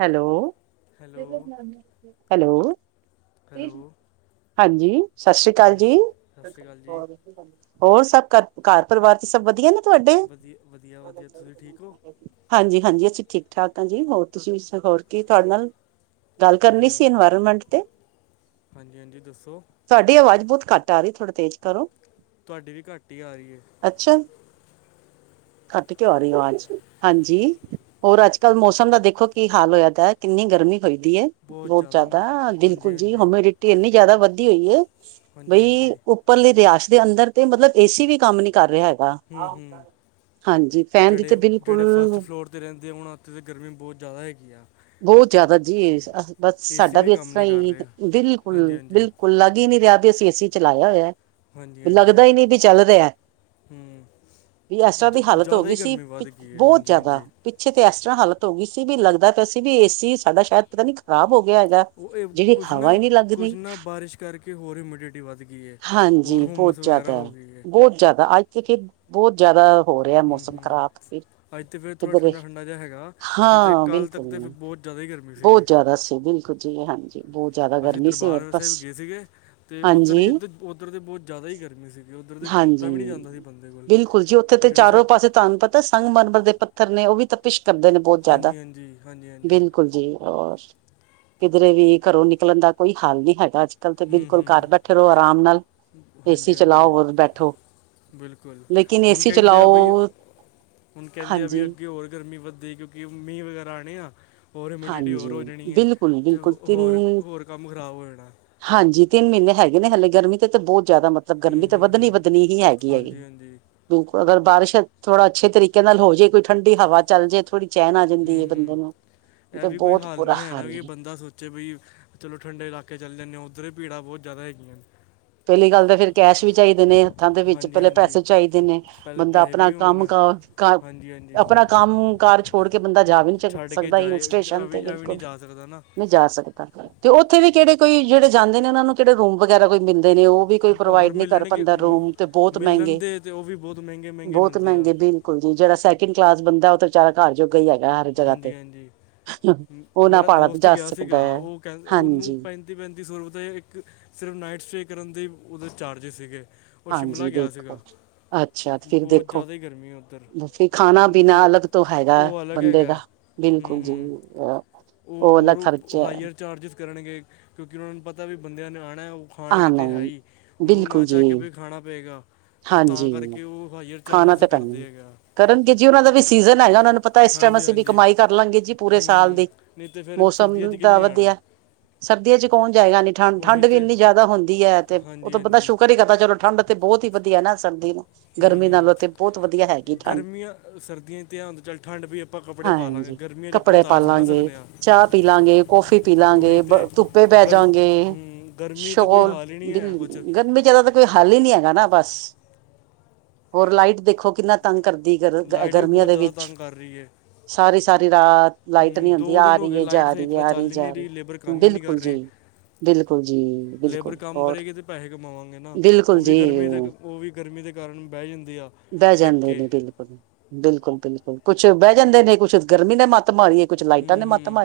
Hello, hello hello. Hello ਹਾਂਜੀ, ਸਾਸ਼ੀ ਕਾਲ ਹਾਂਜੀ ਸਸ ਜੀ। ਸਤਿ ਸ਼੍ਰੀ ਅਕਾਲ ਜੀ ਹੋਰ ਸੱਬ ਘ ਘਾੱਰ ਪਰਵਾਰ ਚ ਸੱਬ ਵਦੀਆ ਨੇ। ਤੁਆਡੇ। ਵਧੀਆ ਵਧੀਆ ਵਧੀਆ ਤੁਸੀਂ ਠੀਕ ਹੋ ਹਾਂਜੀ-ਹਾਂਜੀ ਅਸੀ ਠੀਕ-ਠਾਕ ਹਾਂ ਜੀ ਹੋਰ ਤੁਸੀ ਵੀ ਹੋਰ ਕੀ ਤੁਹਾਡੇ ਨਾਲ ਗਾੱਲ ਕਰਨੀ ਵਧੀਆ ਸੀ ਇਨਵਾਯਰਮੈਂਟ ਤੇ। ਹਾਂਜੀ ਹਾਂਜੀ ਦੱਸੋ ਤੁਹਾਡੀ ਅਵਾਜ ਬੋਤ ਘਾੱਟ ਆ ਰੀ ਏ ਥੋੜਾ ਤੇਜ ਕਰੋ। ਤੁਆਡੀ ਵੀ ਘਾੱਟ ਈ ਆ ਰੀ ਏ। ਅੱਛਾ, ਕਾੱਟ ਕਯੋ ਆਰੀ ਏ ਅਵਾਜ, ਹਾਂਜੀ ਹੋਰ ਆੱਜ ਕਾੱਲ ਮੌਸਮ ਦਾ ਦੇਖੋ ਕੀ ਹਾਲ ਓਏਦੈ ਕਿੰਨੀ ਗਰਮੀ ਹੋਈਦੀ ਏ। ਬਹੁਤ ਬੋਤ ਜ਼ਿਆਦਾ ਜਾਦਾ ਹਾਂਜੀ ਬਿਲਕੁਲ ਜੀ ਹਾਂਜੀ ਹੋਮੇਡਿਟੀ ਇੰਨੀ ਜਾਦਾ ਵੱਦੀ ਓਈ ਏ, ਹਾਂਜੀ ਬਈ ਹਾਂਜੀ ਉੱਪਰਲੀ ਰੇਆਸ ਦੇ ਅਂਦਰ ਤੇ ਮਤਲਬ ਏਸੀ ਵੀ ਕਾਮ ਨੀ ਕਾਰ ਰੇਆ ਐ ਹੂੰ-ਹੂੰ, ਫੈਨ ਦੀ ਤੇ ਜੜੇ-ਜੜੇ ਫਸਟ ਬਿਲਕੁਲ ਫਲੋਰ ਤੇ ਰੈਂਦੈ ਆ ਉਨਾ ਉੱਤੇ ਤਾ ਗਰਮੀ ਬੋਤ ਜਾਦਾ ਐਗੀ ਆ ਬੋਤ ਜਾਦਾ ਜੀ, ਬਾੱਸ ਏਸੀ ਸਾਡਾ ਵੀ ਇਸ ਕੰਮ ਤਰਾ ਨਹੀਂ ਕਰ ਈ ਰਹੇ ਹਾਂਜੀ ਬਿਲਕੁਲ- ਹਾਂਜੀ ਬਿਲਕੁਲ। ਲਾੱਗ ਈ ਨੀ ਰੇਆ ਬੀ ਅਸੀ ਏਸੀ ਚਲਾਏਆ ਓਯੈ, ਹਾਂਜੀ ਹਾਂਜੀ ਲੱਗਦਾ ਈ ਨੀ ਬੀ ਚੱਲ ਰੇਐ। ਹੂੰ ਵੀ ਐਸ ਤਰਾ ਜ ਦੀ ਹਾਲਤ ਹੋ ਜ਼ਿਆਦਾ ਹੀ ਗੀ ਸੀ, ਗਰਮੀ ਕੀ ਵੱਧ ਗਈ ਹੈ ਬੋਤ ਹਾਂਜੀ ਜਾਦਾ ਹਾਂਜੀ ਪਿੱਛੇ ਤੇ ਐ ਤਰਾ ਹਾਲਤ ਓ ਗਈ ਸੀ ਵੀ ਲੱਗਦਾ ਤਾ ਸੀ ਬੀ ਏਸੀ ਈ ਸਾਡਾ ਸ਼ੈਦ ਪਤਾ ਨੀ ਖਰਾਬ ਓ ਓ ਏ ਕੁਛ ਨਾ ਕੁਛ ਰਹੀ ਨਾ ਬਾਰਿਸ਼ ਕਾਰਕੇ ਹੋਰ ਹਯੂਮਿਡਿਟੀ ਵੱਦ ਗੀ ਏ। ਹਾਂਜੀ ਬੋਤ ਜਾਦਾ ਏ, ਬੋਤ ਜਾਦਾ ਆੱਜ [unintelligible] ਬੋਤ ਜਾਦਾ ਹੋ ਰੇਐ ਹੂੰ ਮੌਸਮ ਹੂੰ ਖਰਾਬ ਫੇਰ ਅੱਜ ਤੇ ਫਿਰ ਥੋੜਾ ਕਿਦਰੇ, ਠੰਡਾ ਠੰਡਾ ਜਿਹਾ ਹੈਗਾ ਨਹੀਂ ਤੇ ਹਾਂ ਬਿਲ ਕੱਲ ਤੱਕ ਤੇ ਫਿਰ ਬਹੁਤ ਜ਼ਿਆਦਾ ਹੀ ਗਰਮੀ ਸੀਗੀ ਬੋਤ ਜਾਦਾ ਸੀ ਬਿਲਕੁਲ ਜੀ ਹਾਂਜੀ ਬੋਤ ਜਾਦਾ ਅਸੀਂ ਦਰਬਾਰ ਸਾਹਿਬ ਗਏ ਸੀਗੇ ਤੇ ਉੱਧਰ ਹੀ ਹਾਂਜੀ ਉੱਧਰ-ਉੱਧਰ ਤਾਂ ਬੌਤ ਜਾਦਾ ਹੀ ਗਰਮੀ ਸੀ। ਉਧਰ ਤੇ ਖਲੋਤਾ ਹਾਂਜੀ ਵੀ ਨਹੀਂ ਜਾਂਦਾ ਬੰਦੇ ਕੋਲ ਬਿਲਕੁਲ ਜੀ ਉੱਥੇ ਤੇ ਜਿਹੜੇ ਸਾ ਚਾਰੋਂ ਪਾਸੇ ਤੁਹਾਨੂੰ ਪਤਾ ਸੰਗ ਮਰਮਰ ਦੇ ਪਤ ਪੱਥਰ ਨੇ ਉਹ ਵੀ ਤਾਂਪਿਸ਼ ਕਰਦੇ ਨੇ ਬੌਤ ਜਾਦਾ। ਜੀ ਹਾਂਜੀ ਹਜੀ ਬਿਲਕੁਲ ਜੀ ਔਰ ਕਿਧਰੇ ਵੀ ਘਰੋਂ ਨਿਕਲਣ ਦਾ ਕੋਈ ਹਾਲ ਨੀ ਹੈਗਾ ਅੱਜ ਕੱਲ ਤੇ ਹੂੰ ਬਿਲਕੁਲ ਹੂੰ ਘਰ ਬੈਠੇ ਰਹੋ ਆਰਾਮ ਨਾਲ। ਏਸੀ ਹਾਂਜੀ ਹਾਂਜੀ ਚਲਾਓ ਔਰ ਬੈਠੋ ਬਿਲਕੁਲ ਲੇਕਿਨ ਹੁਣ ਏਸੀ ਕਹਿੰਦੇ ਆ ਚਲਾਓ ਬਈ ਹੁਣ ਕਹਿੰਦੇ ਆ ਵੀ ਹਾਂਜੀ ਅੱਗੇ ਹੋਰ ਗਰਮੀ ਵੱਧੇਦੀ ਕਿਉਂਕਿ ਮੀਂਹ ਵਗੈਰਾ ਆਉਣੇ ਆ ਹੋਰ ਹਿਮੀਿਡਿਟੀ ਹੋਰ ਹਾਂਜੀ ਹੋ ਜਾਣੀ ਹੈ ਬਿਲਕੁਲ ਤੇ ਬਿਲਕੁਲ ਹੋ ਤਿੰਨ ਹੋਰ-ਹੋਰ ਕੰਮ ਖ਼ਰਾਬ ਹੋ ਜਾਣਾ। ਹਾਂਜੀ ਤਿੰਨ ਮਹੀਨੇ ਹੈਗੇ ਨੇ ਹਲੇ ਗਰਮੀ ਤੇ ਤਾਂ ਬੌਤ ਜਾਦਾ ਮਤ ਬ ਹੂੰ ਗਰਮੀ ਤਾਂ ਹੂੰ ਹੂੰ ਵੱਧਣੀ-ਵੱਧਣੀ ਹੀ ਹੈਗੀ-ਹੈਗੀ। ਹਾਂਜੀ ਹਾਂਜੀ ਬਿਲਕੁਲ ਅਗਰ ਬਾਰਿਸ਼ ਥੋੜਾ ਅੱਛੇ ਤਰੀਕੇ ਨਾਲ ਹੋ ਜੇ ਕੋਈ ਠੰਡੀ ਹਵਾ ਚੱਲ ਜੇ ਥੋੜੀ ਚੈਨ ਆ ਹੂੰ ਜਾਂਦੀ ਏ ਬੰਦੇ ਹੂੰ ਨੂੰ। ਇਹ ਤੇ ਵੀ ਕੋਈ ਬਹੁਤ ਹੱਲ ਬੁਰਾ ਨੀ ਹੈਗਾ ਹਾਲ ਵੀ ਹੈ ਬਂ ਦਾ ਸੋਚੇ ਵੀ ਚਲੋ ਠੰਡੇ ਇਲਾਕੇ ਚੱਲ ਜਾਂਦੇ ਹਾਂ ਉੱਧਰ ਵੀ ਭੀੜਾਂ ਬਹੁਤ ਜਾਦਾ ਹੈਗੀਆਂ ਨੇ। ਪਹਿਲੀ ਗੱਲ ਤਾਂ ਫਿਰ ਕੈਸ਼ ਵੀ ਚਾਹੀਦੇ ਨੇ ਹੱਥਾਂ ਦੇ ਵਿੱਚ ਹਾਂਜੀ ਪਹਿਲੇ ਹਾਂਜੀ ਪੈਸੇ ਚਾਹੀਦੇ ਨੇ। ਪਹਿਲੇ ਬੰਦਾ ਪੈਸੇ ਆਪਣਾ ਵੀ ਕੰਮ ਹੋਣ ਕ ਕਾ ਹਾਂਜੀ ਹਾਂਜੀ ਆਪਣਾ ਕੰਮ ਕਾਰਜ ਛੋੜ ਕੇ ਬੰਦਾ ਜਾ ਵੀ ਨੀ ਛੱਡ ਕੇ ਸਕਦਾ ਹਿਲ ਜਾਏ ਸਟੇਸ਼ਨ ਤੇ ਅਵੀ ਅਵੀ ਨਹੀਂ ਬਿਲਕੁਲ। ਜਾ ਸਕਦਾ ਨਾ ਜਾ ਸਕਦਾ ਤੇ ਉੱਥੇ ਵੀ ਕਿਹੜੇ ਕੋਈ ਜਿਹੜੇ ਜਾਂਦੇ ਨੇ ਉਹਨਾਂ ਨੂੰ ਕਿਹੜੇ ਰੂਮ ਵਗੈਰਾ ਕੋਈ ਮਿਲਦੇ ਨੇ ਉਹ ਵੀ ਕੋਈ ਅਗਰ ਪ੍ਰੋਵਾਈਡ ਨੀ ਕਰ ਮਿਲਣਗੇ ਪਾਂਦਾ ਮ- ਰੂਮ ਤੇ ਬੌਤ ਮਿਲਣ ਮਹਿੰਗੇ ਦੇ ਤੇ ਉਹ ਵੀ ਬਹੁਤ ਮਹਿੰਗੇ ਮਹਿੰਗੇ ਬੌਤ ਮਿਲਦੇ ਆ ਮਹਿੰਗੇ ਬਿਲ ਕੁਲ ਜੀ ਜੇਹੜਾ ਸੈਕਿੰਡ ਕਲਾਸ ਬੰਦਾ ਉਹ ਤੇ ਵੇਚਾਰਾ ਘਰ ਜੋਗਾ ਹੀ ਹੈਗਾ ਹਰ ਜਗ੍ਹਾ ਤੇ। ਹਾਂਜੀ ਹਾਂਜੀ ਉਹ ਨਾ ਮੇਰਾ ਪਾਲਾ ਵੀ ਦੋਸਤ ਜਾ ਗਆ ਸਕਦਾ ਸੀਗਾ ਹੈ। ਉਹ ਕਹਿੰ ਉਹਨੂੰ ਹਾਂਜੀ ਪੈਂ ਤੀ ਪੈਂਤੀ ਸੌ ਰੁਪਏ ਇੱਕ ਸਿਰਫ ਨਾਈਟ ਸਟੇ ਕਰਨ ਦੇ ਉਹਦੇ ਚਾਰਜਿਸ ਸੀਗੇ। ਉਹ ਸ਼ਿਮਲਾ ਹਾਂਜੀ ਗਿਆ ਸੀਗਾ ਦੇਖੋ। ਅੱਛਾ ਫਿਰ ਬਹੁਤ ਦੇਖੋ ਜ਼ਿਆਦਾ ਹੀ ਗਰਮੀ ਹੈ ਉੱਧਰ ਫੇ ਬ- ਖਾਣਾ-ਪੀਣਾ ਤੇ ਅਲੱਗ ਤੋਂ ਹੈਗਾ ਉਹ ਅਲੱਗ ਬੰਦੇ ਦਾ, ਹੈਗਾ ਹੂੰ ਬਿਲਕੁਲ ਜੀ ਹੂੰ ਆ ਉਹ ਹੋਰ ਹਾਈਅਰ ਚਾਰਜਿਸ ਕਰਨਗੇ ਕਿਉਂਕਿ ਉਹਨਾਂ ਨੂੰ ਪਤਾ ਵੀ ਬੰਦਿਆਂ ਨੇ ਆਣਾ ਓਹ ਆ ਖਾਣਗੇ ਤੇ ਹੈ ਨਹੀਂ ਹੀ ਹੁਣ ਓਹ ਬਿਲਕੁਲ ਨਾ ਜੀ ਚਾ ਕੇ ਵੀ ਖਾਣਾ ਪਏਗਾ। ਤੇ ਤਾਂ ਹਾਂਜੀ ਕਰਕੇ ਉਹ ਹਾਈਅਰ ਖਾਣਾ ਚਾਰਜਿਸ ਹੀ ਤਾਂ ਕਰਦੇ ਪੈਣਾ ਹੈਗਾ। ਕਰਨਗੇ ਜੀ ਉਹਨਾਂ ਦਾ ਵੀ ਸੀਜਨ ਹੈਗਾ ਉਹਨਾਂ ਨੂੰ ਪਤਾ ਇਸ ਟੈਮ ਹਾਂਜੀ ਅਸੀਂ ਵੀ ਹਾਂਜੀ ਕਮਾਈ ਕਰ ਲਾਂਗੇ ਜੀ ਪੂਰੇ ਹੂੰ ਸਾਲ ਹੂੰ ਦੀ। ਨਹੀਂ ਤੇ ਫਿਰ ਮੌਸਮ ਸਰਦੀਆਂ 'ਚ ਦਾ ਕਿੰਨੇ ਆਣਾ ਹੈ? ਵਧੀਆ। ਸਰਦੀਆਂ ਚ ਕੌਣ ਜਾਏਗਾ ਐਨੀ ਉਹੀ ਠੰਡ-ਠੰਡ ਵੀ ਤੇ ਇੰਨੀ ਜਾਦਾ ਹੁੰਦੀ ਹੈ ਤੇ ਹਾਂਜੀ ਓਤੇ ਬੰਦਾ ਹਾਂਜੀ ਸ਼ੁਕਰ ਹੀ ਕਰਤਾ ਚਲੋ ਠੰਡ ਤੇ ਬੋਹਤ ਹੀ ਵਧੀਆ ਨਾ ਸਰਦੀ ਨੂੰ ਗਰਮੀ ਨਾਲੋਂ ਤੇ ਬਹੁਤ ਵਧੀਆ ਹੈਗੀ ਹੂਂ-ਹੂਂ ਠੰਡ ਗਰਮੀਆਂ ਸਰਦੀਆਂ ਇਚ ਤੇ ਹੁੰਦਾ ਚੱਲ ਠੰਡ ਪੀ ਆਪ ਹਾਂਜੀ ਕੱਪੜੇ ਪਾਲਾਂਗੇ, ਸਕਦੇ ਆ ਚਾ ਪੀਲਾਂਗੇ, ਕੌਫੀ ਉਹੀ ਪੀਲਾਂਗੇ। ਤੇ ਧੁੱਪੇ ਪੈ ਗਰ ਜਾਗੇ ਹੂੰ, ਗਰਮੀ ਤੇ ਕੋਈ ਸ਼ੋਲ ਹਾਲ ਹੀ ਨਹੀਂ ਗੀ ਹੈ ਕੁਝ ਗਰਮੀ ਜਿਆਦਾਤਰ ਕੋਈ ਹੱਲ ਹੀ ਨੀ ਹੈਗਾ ਨਾ ਬਸ, ਹੋਰ ਲਾਈਟ ਦੇਖੋ ਕਿੰਨਾ ਤੰਗ ਕਰਦੀ ਗਰ ਅ ਲਾਈਟ ਵੀ ਗਰਮੀਆਂ ਬਹੁਤ ਦੇ ਜ਼ਿਆਦਾ ਵਿੱਚ ਤੰਗ ਸਾਰੀ-ਸਾਰੀ ਰਾਤ। ਲਾਈਟ ਹੂਂ ਨਹੀਂ ਹੁੰਦੀ ਦੋ ਆ ਦਿਨ ਹੋ ਰਹੀ ਗਏ ਹੈ ਲਾਈਟ ਜਾ ਸਹੀ ਰਹੀ ਹੈ ਤਰ੍ਹਾਂ ਆ ਚੱਲ ਹੀ ਨੀ ਜਾ ਰਹੀ ਲੇਬਰ ਕੰਮ ਹੀ ਨੀ ਬਿਲਕੁਲ ਕਰ ਰਹੀ। ਜੀ ਬਿਲਕੁਲ ਜੀ ਬਿਲਕੁਲ ਲੇਬਰ ਕੰਮ ਔਰ ਕਰੇਗੀ ਤੇ ਪੈਹੈ ਕਮਾਵਾਂਗੇ ਨਾ ਬਿਲਕੁਲ ਓਹ ਵੀ ਜੀ ਗਰਮੀ ਤੇ ਓਹ ਵੀ ਗਰਮੀ ਦੇ ਕਾਰਨ ਬਹਿ ਜਾਂਦੀ ਆ। ਬਹਿ ਟਿਕ ਜਾਂਦੇ ਕੇ ਨੇ ਬਿਲਕੁਲ-ਬਿਲਕੁਲ, ਬਿਲਕੁਲ ਕੁਛ ਬਹਿ ਜਾਂਦੇ ਨੇ ਕੁੱਛ ਗਰਮੀ ਨੇ ਮੱਤ ਮਾਰੀ ਏ। ਹੂੰ-ਹੂੰ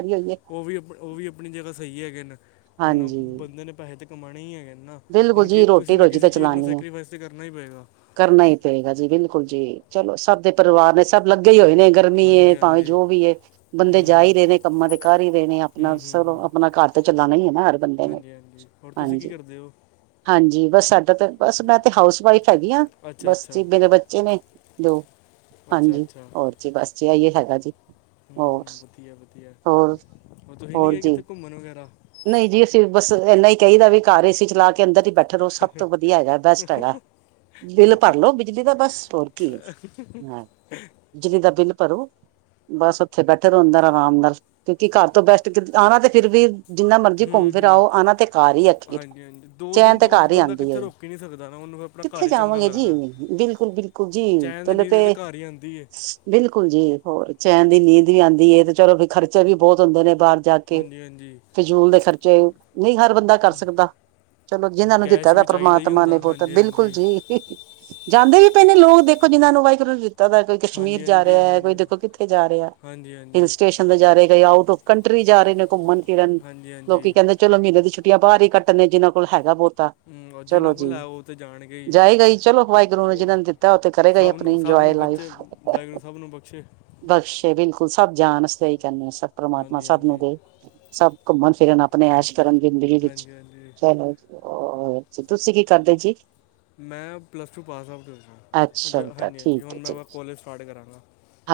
ਉਹ ਵੀ ਅਪ ਉਹ ਵੀ ਆਪਣੀ ਜਗ੍ਹਾ ਸਹੀ ਹੈਗੇ ਨ। ਹੁਣ ਹਾਂਜੀ ਬੰਦੇ ਨੇ ਪੈਹੇ ਤਾਂ ਕਮਾਣੇ ਹੀ ਹੈਗੇ ਨੇ ਨਾ ਬਿਲਕੁਲ ਹੁਣ ਜੀ ਕਿ ਰੋਟੀ ਕਿਸੇ ਨਾ ਰੋਜੀ ਤਾਂ ਕਿਸੇ ਚੀਜ਼ ਨੂੰ ਚਲਾਉਣੀ ਹੈ ਸੈਕਰੀਫਾਈਸ ਤੇ ਕਰਨਾ ਹੀ ਪਏਗਾ। ਕਰਨਾ ਹੀ ਪਏਗਾ ਜੀ ਬਿਲਕੁਲ ਜੀ, ਚਲੋਂ ਸਭ ਦੇ ਪਰਿਵਾਰ ਨੇ ਸਭ ਲੱਗੇ ਹੀ ਹੋਏ ਨੇ ਗ ਰਮੀ ਏ ਹਾਂਜੀ ਭਾਵੇਂ ਹਾਂਜੀ ਜੋ ਵੀ ਏ, ਬੰਦੇ ਹੂੰ ਜਾ ਹੀ ਹੂੰ ਰਹੇ ਨੇ ਕੰਮਾਂ ਤੇ ਕਰ ਹੀ ਰਹੇ ਨੇ ਆਪਣਾ ਹੂੰ ਸ, ਹੂੰ ਹੂੰ ਆਪਣਾ ਘਰ ਤੇ ਚਲਾਨਾ ਈ ਐ ਨਾ ਹਰ ਬੰਦੇ ਨੇ ਹਾਂਜੀ ਹਾਂਜੀ, ਹੋਰ ਤੁਸੀਂ ਕੀ ਹਾਂਜੀ ਕਰਦੇ ਹੋ। ਹਾਂਜੀ, ਬਸ ਸਾਡਾ ਤਾਂ ਬਸ ਮੈਂ ਤੇ ਹਾਊਸ ਵਾਈਫ ਹੈਗੀ ਆ, ਅੱਛਾ ਬਸ ਅੱਛਾ ਜੀ ਮੇਰੇ ਬੱਚੇ ਨੇ ਦੋ, ਅੱਛਾ ਹਾਂਜੀ, ਅੱਛਾ ਹੋਰ ਚੇ, ਬਸ ਜੀ ਇਹ ਇਹਏ ਹੈਗਾ ਜੀ। ਹੋਰ ਹੂੰ, ਵਧੀਆ ਵਧੀਆ, ਹੋਰ ਹਰ ਤੁਸੀਂ ਨਹੀਂ ਹੋਰ ਗਏ ਜੀ ਕਿੱਥੇ ਘੁੰਮਣ ਵਗੈਰਾ? ਨਹੀਂ ਜੀ ਅਸੀਂ ਬਸ ਇੰਨਾ ਹੀ ਕਹੀਦਾ, ਵੀ ਘਰ ਏਸੀ ਚਲਾ ਕੇ ਅੰਦਰ ਹੀ ਬੈ ਠੋ ਰਾਓ, ਸਭ ਤੋਂ ਵਧੀਆ ਹੈਗਾ ਬੈਸਟ ਹੈਗਾ, ਬਿੱਲ ਭਰ ਲੋ ਬਿਜਲੀ ਦਾ ਬਸ ਹੋਰ ਕੀ। ਹੁ ਹੈ ਬਿਜਲੀ ਦਾ ਬਿਲ ਭਰੋ। ਬਸ ਉੱਥੇ ਬੈਠੇ ਰਹੋ ਅੰਦਰ ਆਰਾਮ ਨਾਲ, ਕਿਉਂਕਿ ਘਰ ਤੋਂ ਬੈਸਟ, ਆਣਾ ਤੇ ਫਿਰ ਵੀ ਜਿੰਨਾ ਮਰਜ਼ੀ ਹੂੰ ਘੁੰਮ ਫਿਰ ਹੂੰ ਆਓ, ਆਨਾ ਤੇ ਘਰ ਹੀ ਆਖੀਰ ਹਾਂਜੀ ਹਾਂਜੀ ਦੋ ਚੈਨ ਦਿਨ ਤੇ ਤੋਂ ਵੱਧ ਘਾਰ ਹੀ ਬੰਦਾ ਆਉਂਦੀ ਕਿੱਥੇ ਐ। ਰੁਕ ਹੀ ਨਹੀਂ ਸਕਦਾ ਨਾ ਉਹਨੂੰ ਫਿਰ ਆਪਣਾ ਘਰ ਕਿੱਥੇ ਹੀ ਚੰਗਾ ਜਾਵਾਂਗੇ ਜੀ, ਲੱਗਦਾ ਬਿਲਕੁਲ ਬਿਲਕੁਲ ਜੀ ਚੈਨ ਦੀ ਪਹਿਲੇ ਨੀਂਦ ਵੀ ਤਾਂ ਤੇ ਘਰ ਹੀ ਆਉਂਦੀ ਏ ਬਿਲਕੁਲ ਜੀ, ਹੋਰ ਚੈਨ ਦੀ ਨੀਂਦ ਵੀ ਆਦੀ ਐ ਤੇ ਚਲੋ ਖਰਚੇ ਵੀ ਬਹੁਤ ਹੁੰਦੇ ਨੇ ਬਾਹਰ ਹਾਂਜੀ ਹਾਂਜੀ। ਫਿਜ਼ੂਲ ਦੇ ਖਰਚੇ ਨਈ ਹਰ ਬੰਦਾ ਕਰ ਸਕਦਾ। ਚਲੋਂ ਜਿਹਨਾਂ ਨੂੰ ਦਿੱਤਾ ਕੈਸ਼ ਦਾ ਵੀ ਚਾਹੀਦਾ ਹੀ ਪਰਮਾਤਮਾ ਨੇ ਹੁੰਦਾ ਬੋਤਾ ਹਾਂਜੀ ਬਿਲਕੁਲ ਹਾਂਜੀ ਜੀ। ਜਾਂਦੇ ਵੀ ਪਏ ਨੇ ਲੋਕ, ਦੇਖੋ ਜਿੰਹਨਾਂ ਨੂੰ ਵਾਹਿਗੁਰੂ ਨੇ ਦਿ ਤਾ ਦਾ, ਕੋਈ ਕਸ਼ਮੀਰ ਹਾਂਜੀ ਜਾ ਰਿਹਾ ਹਾਂਜੀ ਐ ਕੋਈ ਹਾਂਜੀ ਦੇਖੋ ਕਿੱਥੇ ਜਾ ਰਿਆ, ਹਾਂਜੀ ਹਿਲ ਹਾਂਜੀ ਸਟੇ ਜਾ ਰਹੇ ਕ ਆਊਟ ਔਫ ਕੰਟਰੀ ਜਾ ਰਹੇ ਨੇ ਘੁੰਮਣ ਫਿਰਨ, ਹਾਂਜੀ ਲੋਕੀ ਹਾਂਜੀ ਕਹਿੰਦੇ ਚਲੋਂ ਮੀਂਨੇ ਦੀ ਛੁੱਟੀਆਂ ਬਾਹਰ ਹੀ ਕੱਟ ਆਉਂਨੇ ਆ ਜਿਨਾਂ ਕੋਲ ਹੈਗਾ ਬਹੁਤਾ। ਹਮ, ਔਰ ਜਿਹਨਾਂ ਚਲੋਂ ਜੀ, ਕੋਲ ਹੈ ਉਹ ਤੇ ਜਾਣਗੇ ਹੀ ਜਾਏਗਾ ਈ ਜੀ ਚਲੋਂ ਵਾਹਿਗੁਰੂ ਨੇ ਉਹ ਜਿਹਨਾਂ ਨੇ ਦਿੱਤਾ, ਉਹ ਤੇ ਕਰੇਗਾ ਹੀ ਸਭ ਆਪਣੀ ਨੂੰ ਸਭ ਇੰਜੋਏ ਨੂੰ ਬੱਚੇ, ਲਾਈਫ। ਵਾਹਿਗੁਰੂ ਨੂੰ ਸਭ ਨੂੰ ਬਖਸ਼ੇ। ਬਖਸ਼ੇ ਬਿਲਕੁਲ, ਸਭ ਜਾਣ ਅਸੀ ਤੇ ਹੀ ਕਹਨੇ ਆ, ਸਭ ਪਰਮਾਤਮਾ ਹਾਂਜੀ ਸਭ ਨੂੰ ਹਾਂਜੀ ਦੇ, ਸਭ ਘੁੰਮਣ ਫਿਰਨ ਆਪਣੇ ਐਸ਼ ਕਰਨ ਜ਼ਿੰਦਗੀ ਵਿੱਚ ਹਾਂਜੀ ਹਾਂਜੀ ਚਲੋ। ਆਰ, ਤੁਸੀਂ ਕੀ ਕਰਦੇ ਜੀ? ਮੈਂ ਪਲੱਸ ਟੂ ਪਾਸ ਆਊਟ ਹੋਇਆ, ਅੱਛਾ ਹਾਂਜੀ ਬੇਟਾ ਹਾਂਜੀ ਠੀਕ ਹੈ ਹੁਣ ਜੀ ਮੈਂ ਕੋਲਜ ਸਟਾਟ ਕਰਾਂਗਾ।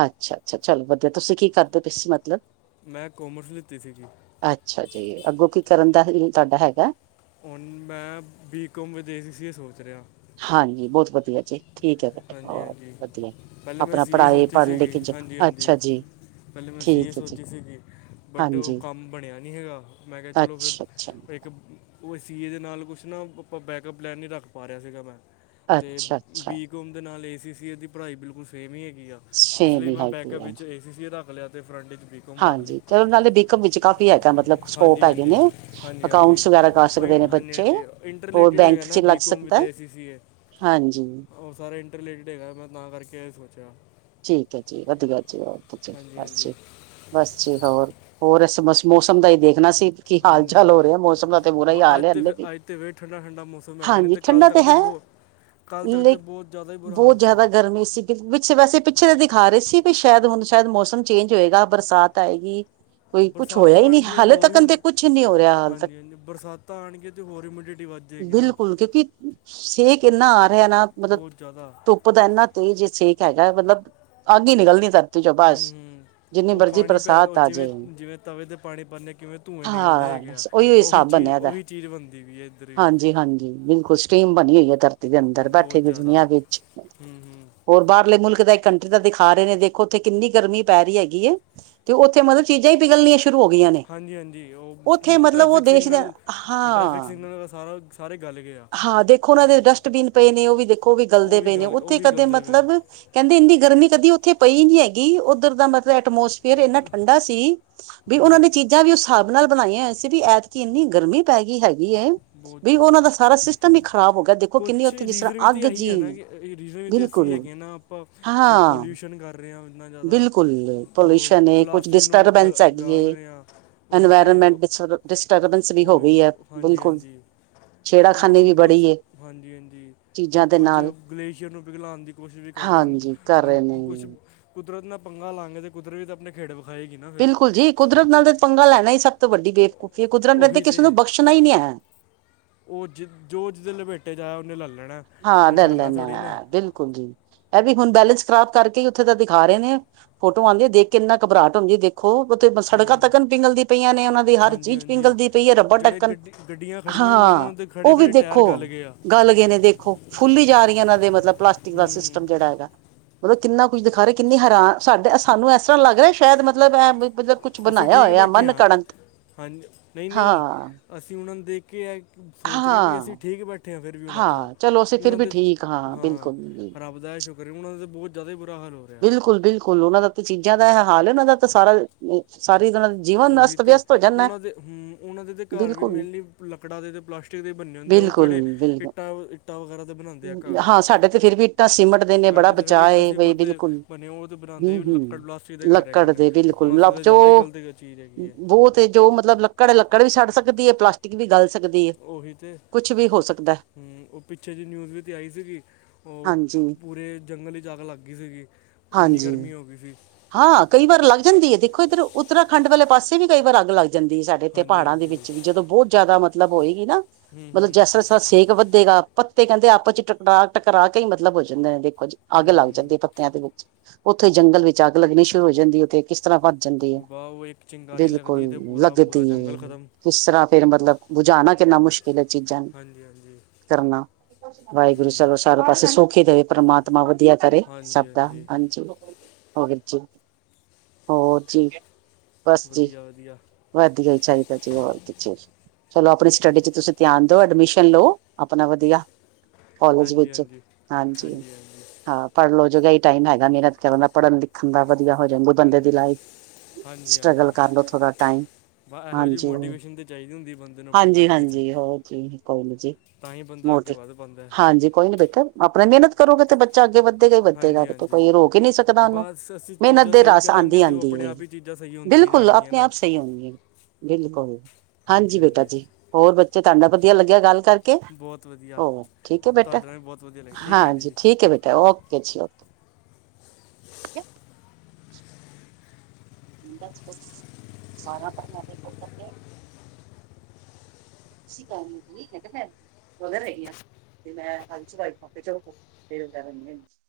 ਅੱਛਾ, ਅੱਛਾ ਚਲੋ ਵਧੀਆ, ਤੁਸੀਂ ਕੀ ਕਰਦੇ ਪਾਏ ਸੀ ਮਤਲਬ? ਮੈਂ ਕੋਮਰਸ ਲਿੱਤੀ ਸੀਗੀ। ਅੱਛਾ ਜੀ, ਅੱਗੋਂ ਕੀ ਕਰਨ ਦਾ ਇ ਇਰਾਦਾ ਹੈਗਾ। ਹੁਣ ਮੈਂ ਬੀਕੌਮ ਵਿਦ ਈ ਸੀਸੀ ਇਹ ਸੋਚ ਰਿਹਾ। ਹਾਂਜੀ ਬਹੁਤ ਵਧੀਆ ਜੀ। ਠੀਕ ਐ ਬੇਟੇ ਹਾਂਜੀ ਹੋਰ ਹਾਂਜੀ ਵਧੀਆ, ਪਹਿਲੇ ਮੈਂ ਆਪਣਾ ਸੀਏ ਪੜ੍ਹਾਏ ਸੋਚੀ ਪੜ੍ਹ ਸੀਗੀ ਲਿਖ ਕੇ, ਹਾਂਜੀ ਅੱਛਾ ਹਾਂਜੀ ਜੀ। ਪਹਿਲੇ ਮੈਂ ਸੀਏ ਠੀਕ ਹੈ ਜੀ ਸੋਚੀ ਸੀਗੀ। ਬਟ ਉਹ ਹਾਂਜੀ ਕੰਮ ਬਣਿਆ ਨੀ ਹੈਗਾ, ਮੈਂ ਕਿਹਾ ਚਲੋਂ ਅੱਛਾ ਅੱਛਾ ਫਿਰ ਇੱ ਕ ਉਹ ਏ ਸੀ ਦੇ ਨਾਲ ਕੁਛ ਨਾ ਆਪਾਂ ਬੈਕਅੱਪ ਪਲੈਨ ਨਹੀਂ ਰੱਖ ਪਾ ਰਿਆ ਸੀਗਾ ਮੈਂ। ਤੇ ਅੱਛਾ ਅੱਛਾ ਬੀਕੌਮ ਦੇ ਨਾਲ ਏ ਸੀ ਸੀ ਦੀ ਪੜ੍ਹਾਈ ਬਿਲਕੁਲ ਸੇਮ ਹੀ ਹੈਗੀ ਆ। ਇਸ ਲਈ ਛੇਵੀਂ ਮੈਂ ਹੈਗੀ ਬੈਕਅਪ ਹੈ ਵਿੱਚ ਏ ਸੀ ਸੀ ਰੱਕ ਲਿਆ, ਤੇ ਫਰੰਟ ਵਿੱਚ ਬੀ ਹਾਂਜੀ, ਚਲੋਂ ਨਾਲੇ ਬੀਕਮ ਵਿੱਚ ਕਾਫੀ ਹੈਗਾ, ਮਤਲਬ ਸਕੋਪ ਹਾਂਜੀ ਹੈਗੇ ਹਾਂਜੀ ਨੇ, ਹਾਂਜੀ ਹਾਂਜੀ ਅਕਾਉਂਟਸ ਵਗੈਰਾ ਕ ਰ ਸਕਦੇ ਨੇ ਉਹ ਹਾਂਜੀ ਬੱਚੇ, ਹਾਂਜੀ ਉਹ ਇੰਟਰਲੇਟਡ ਹੈਗਾ ਬੈਂਕ 'ਚ ਨਾ ਲੱਗ ਬੀਕਾਮ ਵਿਦ ਸਕਦਾ, ਏਸੀਸੀਏ ਹਾਂਜੀ। ਉਹ ਸਾਰਾ ਇੰਟਰ ਰਿਲੇਟਿਡ ਹੈਗਾ, ਮੈਂ ਤਾਂ ਕਰਕੇ ਇਹ ਸੋਚਿਆ। ਠੀਕ ਐ ਜੀ ਵਧੀਆ ਜੀ, ਹਾਂਜੀ ਬਸ ਹਾਂਜੀ ਜੀ। ਬਸ ਜੀ ਹੋਰ, ਹੋਰ ਅਸ ਬਸ ਮੌਸਮ ਦਾ ਹੀ ਦੇਖਣਾ ਸੀ। ਕੀ ਹਾਲ ਹਾਂਜੀ ਚਾਲ ਹੋ ਹਾਂਜੀ ਰਿਆ? ਮੌਸਮ ਦਾ ਤੇ ਬੁਰਾ ਹੀ ਬ ਹਾਲ ਅੱਜ ਐੇ ਤੇ ਫਿਰ- ਵੀ, ਅੱਜ ਤੇ ਵੇ ਠੰਡਾ ਠੰਡਾ ਮੌਸਮ ਹੈਗਾ ਨਹੀਂ ਹਾਂਜੀ, ਕੱਲ ਠੰਡਾ ਤੱਕ ਤੇ ਹੈ ਬਹੁਤ ਕੱਲ ਤੱਕ ਤੇ ਲੇ, ਬਹੁਤ ਜ਼ਿਆਦਾ ਹੀ ਬੁਰਾ ਬੋਤ ਹਾਲ ਜ਼ਿਆਦਾ ਸੀਗਾ ਗਰਮੀ ਸੀ। ਵਿੱਚ ਵੈਸੇ, ਪਿੱਛੇ ਤਾਂ ਦਿਖਾ ਰਹੇ ਸੀ, ਵੀ ਸ਼ਾਇਦ ਹੁਣ ਸ਼ਾਇਦ ਮੌਸਮ ਚੇਂਜ ਹੋਏਗਾ, ਬਰਸਾਤ ਆਏਗੀ। ਕੋਈ ਕੁਛ ਹੋਇਆ ਬਰਸਾਤਾਂ ਹੀ ਨੀ, ਆਣਗੀਆਂ ਹਾਲੇ ਹੋਰ ਹੀ ਤੱਕ ਤੇ ਹੁਮ- ਕੁਛ ਨੀ ਹੋ ਰਿਹਾ ਆ, ਹਾਲੇ ਤੱਕ ਹਾਂਜੀ ਹਾਂਜੀ ਬਰਸਾਤਾਂ ਆਣਗੀਆਂ ਤੇ ਹੋਰ ਹਿਊਮਿਡਿਟੀ ਵੱਧ ਜਾਏਗੀ ਨਾ ਬਿਲਕੁਲ, ਕਿਉਂਕਿ ਸੇਕ ਏਨਾ ਆ ਰਿਹਾ ਨਾ। ਮਤਲਬ ਬਹੁਤ ਜ਼ਿਆਦਾ ਪੁਦਾ, ਏਨਾ ਤੇਜ਼ ਸੇਕ ਹੈਗਾ, ਮਤਲਬ ਅੱਗ ਹੀ ਨਿਕਲਦੀ ਏ, ਸਾਰੀ ਹੂੰ-ਹੂੰ। ਓ ਪਾਣੀ ਪੈ, ਓ ਬਰਸਾਤ ਆ ਜਾਏ ਜਿਵੇਂ-ਜਿਵੇਂ ਤਵੇ 'ਤੇ ਪਾਣੀ ਪਾਣੇ ਆ, ਕਿਵੇਂ ਧੂੰਏਂ ਨਿਕਲਦੇ ਹਾਂ ਹੈਗੇ ਆ। ਬਸ ਉਹੀਓ ਓਹੀ ਹਿਸਾਬ ਚੀਜ਼, ਬਣਿਆ ਦਾ ਓਹੀ ਚੀਜ਼ ਬਣਦੀ ਵੀ ਹੈ, ਇੱਧਰ ਵੀ ਸਕਟੀਮ ਬਣੀ ਹੋਈ ਹੈ, ਧਰਤੀ ਦੇ ਹਾਂ, ਅੰਦਰ ਬੈਠੇ ਬਹੁਤ ਦੀ ਜ਼ਿਆਦਾ ਦੁਨੀਆਂ ਵਿੱਚ, ਹੂੰ ਹੂੰ ਹੋਰ ਬਾਹਰਲੇ ਮੁਲਕ ਦਾ ਕੰਟਰੀ ਦਾ ਦਿਖਾ ਰਹੇ ਨੇ ਦੇਖੋ, ਓਥੇ ਕਿੰਨੀ ਗਰਮੀ ਪੈ ਰਹੀ ਹੈਗੀ ਹੈ, ਤੇ ਓਥੇ ਮਤਲਬ ਚੀਜ਼ਾਂ ਹੀ ਪਿਘਲਣੀਆਂ। ਸ਼ੁਰੂ ਹੋ ਗਈਆਂ ਨੇ, ਹਾਂਜੀ ਹਾਂਜੀ ਉਹ ਓਥੇ ਮਤਲਬ ਓ ਟ੍ਰੈਫਿਕ ਦੇਸ਼ ਦੇ, ਸਿਗਨਲ ਟ੍ਰੈਫਿਕ ਹਾਂ ਸਿਗਨਲ ਦਾ ਸਾਰਾ ਸਾਰੇ ਗਲ ਗਏ ਆ ਹਾਂ, ਦੇਖੋ ਓਨਾਂ ਦੇ ਡਸਟਬੀਨ ਪਏ ਨੇ, ਓ ਵੀ ਦੇਖੋ ਓ ਵੀ ਉਹ ਗਲਦੇ ਪਏ ਨੇ, ਗਲ ਉਹ ਓਥੇ ਵੀ ਕਦੇ ਗਲਦੇ ਪਏ ਨੇ ਮਤਲਬ ਕੈਹਦੇ, ਏਨੀ ਗਰਮੀ ਕਦੀ ਓਥੇ ਪਈ ਨੀ ਹੈਗੀ, ਉੱਧਰ ਦਾ ਮ ਦਾ ਐਟਮੋਸਫੀਅਰ, ਏਨਾ ਠੰਢਾ ਸੀ ਵੀ ਉਹ ਹਮ, ਨੇ ਚੀਜ਼ਾਂ ਜਾਂ ਵੀ, ਓ ਸਾਬ ਨਾਲ ਬਣਾਈਆਂ ਹੋਈਆਂ ਸੀ, ਵੀ ਐਤਕ ਏਨੀ ਗਰਮੀ ਪੈ ਗਈ ਹੈਗੀ। ਹੈ ਬਹੁਤ ਵੀ, ਓਨਾਂ ਦਾ ਸਾਰਾ ਸਿਸਟਮ ਹੀ ਖ਼ਰਾਬ ਹੋ ਗਿਆ, ਦੇਖੋ ਕਿੰਨੀ ਓਥੇ ਜਿਸ ਤਰ੍ਹਾਂ ਅੱਗ ਜੀ ਏ ਰੀਜ਼ਨ ਵੀ ਅਸੀਂ ਬਿਲਕੁਲ ਹੈਗੇ ਨਾ, ਆਪਾਂ ਬਈ ਹਾਂ ਪੋਲਿਊਸ਼ਨ ਕਰ ਰਹੇ ਹਾਂ। ਏਨਾ ਜ਼ਿਆਦਾ, ਬਿਲਕੁਲ ਓ ਪੋਲਿਊਸ਼ਨ ਹੈ ਪਲਾਸਟਿਕ ਨੂੰ ਗ ਗਾਲ ਰਹੇ ਹਾ। ਇਨਵਾਇਰਨਮੈਂਟ ਡਿਸਟਰਬੈਂਸ ਵੀ ਹੋ ਗਈ ਹੈ। ਬਿਲਕੁਲ ਹਾਂਜੀ-ਹਾਂਜੀ। ਓ ਛੇੜਾਖਾਨੀ ਵੀ ਓਨੂੰ ਬੜੀ ਕੁਛ, ਹੈ ਹਾਂਜੀ-ਹਾਂਜੀ, ਓ ਚੀਜ਼ਾਂ ਦੇ ਕੁੱਝ ਨਾਲ ਗਲੇਸ਼ੀਅਰ ਨੂੰ ਪਿਘਲਾਣ ਦੀ ਕੋਸ਼ਿਸ਼ ਵੀ ਕਰ ਰਹੇ ਹਨ, ਹਾਂਜੀ ਕਰ ਹੁਣ ਰਹੇ ਕੁਛ ਨੇ ਕੁਦਰਤ ਨਾ ਪੰਗਾ ਲਾਂਗੇ, ਤੇ ਕੁਦਰਤ ਵੀ ਤਾਂ ਆਪਣੀ ਖੇਡ ਵਿਖਾਏਗੀ ਨਾ। ਫਿਰ ਬਿਲਕੁਲ ਜੀ, ਕੁਦਰਤ ਨਾਲ ਤਾਂ ਪੰਗਾ ਲੈਣਾ ਹੀ, ਸਭ ਤੋਂ ਵੱਡੀ ਬੇਵਕੂਫੀ ਹੈ, ਕੁਦਰਤ ਨੇ ਤੇ ਉਹੀ ਕਿਸੇ ਨੂੰ ਬਖਸ਼ਣਾ ਹੀ ਨੀ ਹੈ। ਓ ਜੀ, ਜੋ ਓਹਦੇ ਲਪੇਟੇ 'ਚ ਆਇਆ, ਓਹਨੇ ਲਾ ਲੈਣਾ। ਹਾਂ, ਉਹਨੇ [inaudible] ਛੱਡਣਾ ਨਾ ਥੋੜੀ ਬਿਲਕੁਲ ਜੀ। ਏਹ ਵੀ ਹੁਣ ਬੈਲੈਂਸ ਖ਼ਰਾਬ ਕਰਕੇ, ਉੱਥੇ ਤਾਂ ਦਿਖਾ ਰਹੇ ਨੇ, ਫੋਟੋ ਆਂਦੀ ਹੈ, ਦੇਖ ਕੇ ਇੰਨਾ ਘਬਰਾਹਟ ਹੁੰਦੀ ਹੈ। ਦੇਖ ਖੋ ਉੱਥੇ ਸੜਕਾਂ ਹੂੰ ਤੀਕਣ ਪਿੰਗਲਦੀ ਪਈਆਂ ਨੇ, ਓਨਾ ਦੀ ਹਰ ਹਾਂਜੀ ਚੀਜ਼ ਹਾਂਜੀ ਪਿੰਗਲਦੀ ਪਈ ਹੈ, ਰੱਬੜ ਜਿਹੜੇ ਟੱਕਣ ਗੱਡੀ ਗੱਡੀਆਂ ਖੜੀਆਂ ਹੋਈਆਂ ਨੇ ਹਾਂ, ਉਹਨਾਂ ਦੇ ਓ ਖੜੇ ਵੀ ਖੜੇ ਟਾਇਰ ਦੇਖੋ ਗਲ ਗਏ ਆ ਗੱਲ ਗਏ ਨੇ, ਦੇਖੋ ਫੁੱਲੀ ਜਾ ਰਹੀਆ ਨੇ, ਏਦੇ ਮਤਲਬ ਪਲਾਸਟਿਕ ਹੂੰ ਦਾ ਹੂੰ ਸਿਸਟਮ ਜੇਹੜਾ ਹੈਗਾ। ਮਤਲਬ, ਕਿੰਨਾ ਕੁਝ ਦਿਖਾ ਰਹੇ, ਕਿੰਨੀ ਹੈਰਾਨ ਸਾਡੇ ਸਾਨੂੰ ਇਸ ਤਰ੍ਹਾਂ ਲੱਗ ਰਿਹਾ, ਸ਼ਾਇਦ ਮਤਲਬ ਐ ਮਤਲਬ ਕੁਛ ਅਸੀਂ ਬਣਾਇਆ ਠੀਕ ਹੋਇਆ ਬੈਠੇ ਮਨ ਹਾਂ, ਘੜਨ ਹਾਂਜੀ, ਨਹੀਂ-ਨਹੀਂ। ਹਾਂ, ਅਸੀਂ ਓਹਨਾਂ ਨੂੰ ਦੇਖ ਕੇ ਸੋਚ ਰਹੇ ਹਾਂ, ਵੀ ਅਸੀਂ ਠੀਕ ਬੈਠੇ। ਫੇਰ ਵੀ, ਓਨਾਂ ਤੋਂ ਹਾਂ ਚਲੋ ਅਸੀਂ ਫਿਰ ਉਹਨਾਂ ਵੀ ਦੇ ਠੀਕ ਹਾਂ, ਬਿਲਕੁਲ ਰੱਬ ਦਾ ਇਹ ਸ਼ੁਕਰ ਨੀ ਮਨਾਉਦੇਂ, ਬੋਤ ਜ਼ਿਆਦਾ ਹੀ ਬੁਰਾ ਹਾਲ ਹੋ। ਰਿਹਾ ਬਿਲਕੁਲ-ਬਿਲਕੁਲ, ਓਨਾਂ ਦਾ ਤਾਂ ਚੀਜ਼ਾਂ ਦਾ ਹਾਲ ਐ, ਓਨਾ ਦਾ ਤਾਂ ਸਾਰਾ ਸਾਰੀ ਤਰ੍ਹਾ ਨਸਤ ਵਿਅਸਤ ਹੋ ਓਨਾ ਦੇ, ਓਨਾ ਦੇ ਤਾਂ ਘਰ ਵੀ ਬਿਲਕੁਲ ਮੇਨਲੀ ਲੱਕੜਾਂ ਦੇ ਅਤੇ ਪਲਾਸਟਿਕ ਦੇ ਬੰਨੇ ਹੁੰਦੇ ਆ, ਓ ਬਿਲਕੁਲ ਕਿਹੜੇ ਇੱਟਾਂ, ਇੱਟਾਂ ਵਗੈਰਾ ਤਾਂ ਬਣਾਉਂਦੇ ਆ, ਬਿਲਕੁਲ ਘਰ। ਹਾਂ ਸਾਡੇ ਤੇ ਫੇਰ ਵੀ ਸੀਮੈਂਟ ਦੇ ਨੇ ਬੜਾ ਸਾਡੇ ਤੇ ਫਿਰ ਬਚਾ ਇੱਟਾਂ ਏ, ਸੀਮਤ ਤੇ ਬਿਲਕੁਲ ਬਣੇ ਉਹ ਤੇ ਬਣਾਉਂਦੇ ਹੀ ਲੱਕੜ ਹੂੰ-ਹੂੰ, ਪਲਾਸਟਿਕ ਦੇ ਘਰ ਹੈਗੇ ਲੱਕੜ ਨੇ ਦੇ ਹੁਣ ਬਿਲਕੁਲ ਅਸੀਂ ਰੱਬ ਤੇ ਜ਼ਿਆਦਾ ਹੀ ਚੋਂ ਗਲਤ ਚੀਜ਼ ਹੈਗੀ ਹੈ ਬੋਤ ਜੋ ਮਤਲਬ ਲੱਕੜ-ਲੱਕੜ ਵੀ ਸੜ ਸਕਦੀ ਹੈ, ਪਲਾਸਟਿਕ ਵੀ ਗਲ ਸਕਦੀ ਐ, ਕੁੱਛ ਵੀ ਹੋ ਸਕਦੀ। ਓ ਪਿੱਛੇ ਜੇ ਨਿਊਜ਼ ਵਿੱਚ ਤਾਂ ਆਈ ਸੀਗੀ। ਓ ਹਾਂਜੀ ਪੂਰੇ ਜੰਗਲਵਿੱਚ ਅੱਗ ਲੱਗ ਗਈ ਸੀਗੀ, ਏਨੀ ਹਾਂਜੀ ਗਰਮੀ ਹੋ ਗਈ ਸੀ। ਹਾਂ, ਕਈ ਵਾਰ ਲੱਗ ਜਾਂਦੀ ਐ, ਦੇਖੋ ਇੱਧਰ ਉੱਤਰਾਖੰਡ ਵਾਲੇ ਪਾਸੇ ਵੀ ਕਈ ਵਾਰ ਅੱਗ ਲੱਗ ਜਾਂਦੀ ਐ ਸਾਡੇ ਤੇ ਹਾਂਜੀ ਪਹਾੜਾਂ ਦੇ ਹਾਂਜੀ ਵਿੱਚ ਵੀ, ਹੂੰ ਜਦੋਂ ਬੌਤ ਜਾਦਾ ਮਤਲਬ ਹੋਏਗੀ ਨਾ, ਮਤਲਬ ਹੂੰ ਜਸਰਸ ਸੇਕ ਵਧੇਗਾ, ਪੱਤੇ, ਕੈਂਦੇ ਅਪ 'ਚ ਟਕਰਾ -ਟਕਰਾ ਕੇ ਈ ਮਤਲਬ ਹੋ ਜਾਂਦੇ ਨੇ, ਦੇਖ ਅੱਗ ਹੂੰ ਲੱਗ ਹੂੰ ਜਾਂਦੀ ਪੱਤੇਆਂ ਦੇ ਵਿੱਚ, ਉੱਥੇ ਜੰਗਲ ਵਿੱਚ ਅੱਗ ਲੱਗਣੀ ਸ਼ੁਰੂ ਹੋ ਜਾਂਦੀ ਉੱਥੇ ਕਿਸ ਤਰ੍ਹਾਂ ਭੱਜ ਜਾਂਦੇ ਆ, ਉਹ ਬਾ ਉਹ ਇੱਕ ਚਿੰਗਾਰੀ ਬਿਲਕੁਲ, ਲੱਗਦੀ ਤੇ ਪੂਰਾ ਪੂਰਾ ਲੱਗਦੀ ਏ ਜੰਗਲ ਖਤਮ ਕਿਸ ਤਰ੍ਹਾਂ ਫੇਰ ਮਤਲਬ ਬੁਝਾਉਣਾ ਕਿੰਨਾ ਮੁਸ਼ਕਿਲ ਐ, ਚੀਜਾਂ ਨੂੰ, ਹਾਂਜੀ ਹਾਂਜੀ ਕਰਨਾ। ਵਾਏਗੁਰੂ ਹੂੰ ਚਲੋ, ਸਾਰੇ ਪਾਸੇ ਸੁੱਖੇ ਈ ਦੇਵੇ, ਪ੍ਰਮਾਤਮਾ ਵਧੀਆ ਕਰੇ। ਸਬ ਹਾਂਜੀ ਦਾ ਹਾਂਜੀ [unintelligible] ਹੋਰ ਜੀ, ਹੋਰ ਜੀ, ਬਸ ਜੀ। ਵਧੀਆ ਵਧੀਆ ਵਧੀਆ ਈ ਚਾਈਦਾ ਜੀ, ਹੋਰ ਕੀ ਜੀ, ਚਲੋ ਆਪਣੀ ਸਟੱਡੀ ਚ ਤੁਸੀਂ ਧਿਆਨ ਦਿਓ, ਐਡਮਿਸ਼ਨ ਹੈਲੋ, ਆਪਨਾ ਵਧੀਆ ਕੋਲਜ ਹਾਂਜੀ ਵਿੱਚ, ਹਾਂਜੀ ਹਾਂਜੀ। ਹਾਂ, ਪੜ੍ਹ ਲੋ ਜੇੜਾ ਟਾਈਮ ਹੈਗਾ ਮੇਹਨਤ ਕਰਨ ਦਾ ਪੜ੍ਹਨ ਲਿਖਣ ਦਾ, ਵਧੀਆ ਹੋ ਜਾਊ, ਬੰਦੇ ਦੀ ਹਾਂਜੀ ਲਾਈਫ ਹਾਂਜੀ ਸਟਰਗਲ ਹਾਂਜੀ ਕਰ ਲੋ, ਥੋੜਾ ਟਾਈਮ ਬਾ ਇਹੋ ਜੀ ਹਾਂਜੀ ਹੋਰ, ਮੋਟੀਵੇਸ਼ਨ ਤੇ ਚਾਹੀਦੀ ਹੁੰਦੀ ਬੰਦੇ ਨੂੰ ਆਪਣੀ ਹਾਂਜੀ ਲਾਈਫ ਵਿੱਚ ਹਾਂਜੀ, ਹੋਰ ਜੀ? ਤਾਂ ਹੀ ਬੰਦਾ ਅੱਗੇ ਵੱਧ ਪਾਉਂਦਾ ਹੈ ਹਾਂਜੀ ਕੋਈ ਨੀ, ਬੇਟਾ ਆਪਣੀ ਮੇਹਨਤ ਕਰੋਗੇ, ਤੇ ਬੱਚਾ ਅੱਗੇ ਵੱਧੇਗਾ, ਈ ਵੱਧੇਗਾ, ਹਾਂਜੀ ਬੇਟੇ ਹਾਂਜੀ ਕੋਈ ਰੋਕ ਈ ਨੀ ਸਕਦਾ ਓਨੂੰ, ਬਸ ਅਸੀਂ ਮੇਹਨਤ ਚੀਜ਼ਾਂ ਤੇ ਸਹੀ ਰਾਸ ਕਰਾਂਗੇ ਆਂਦੀ ਤੇ ਉਹ -ਆਂਦੀ ਆਪਣੇ ਏ। ਆਪ ਹੀ ਚੀਜ਼ਾਂ ਸਹੀ ਹੁੰਦੀਆਂ ਹੀ ਬਿਲਕੁਲ, ਜਾਣਗੀਆਂ ਆਪਣੇ ਨਾ ਆਪ ਸਈ ਹੋਣਗੇ, ਬਿਲਕੁਲ ਹਾਂਜੀ ਬੇਟਾ ਜੀ। ਹੋਰ ਬੱਚੇ, ਤੁਆਡੇ ਨਾਲ ਵਧੀਆ ਲੱਗੇਆ ਗੱਲ ਕਰ ਬਹੁਤ ਵਧੀਆ ਠੀਕ ਐ ਬੇਟਾ, ਤੁਹਾਡੇ ਨਾਲ ਵੀ ਬਹੁਤ ਵਧੀਆ ਲੱਗੀ ਠੀਕ ਹੈ ਆਂਟੀ ਹਾਂਜੀ ਜੀ ਠੀਕ ਐ ਬੇਟਾ, ਓਕੇ ਜੀ ਓਕੇ [inaudible] [unintelligible] [unintelligible] [unintelligible]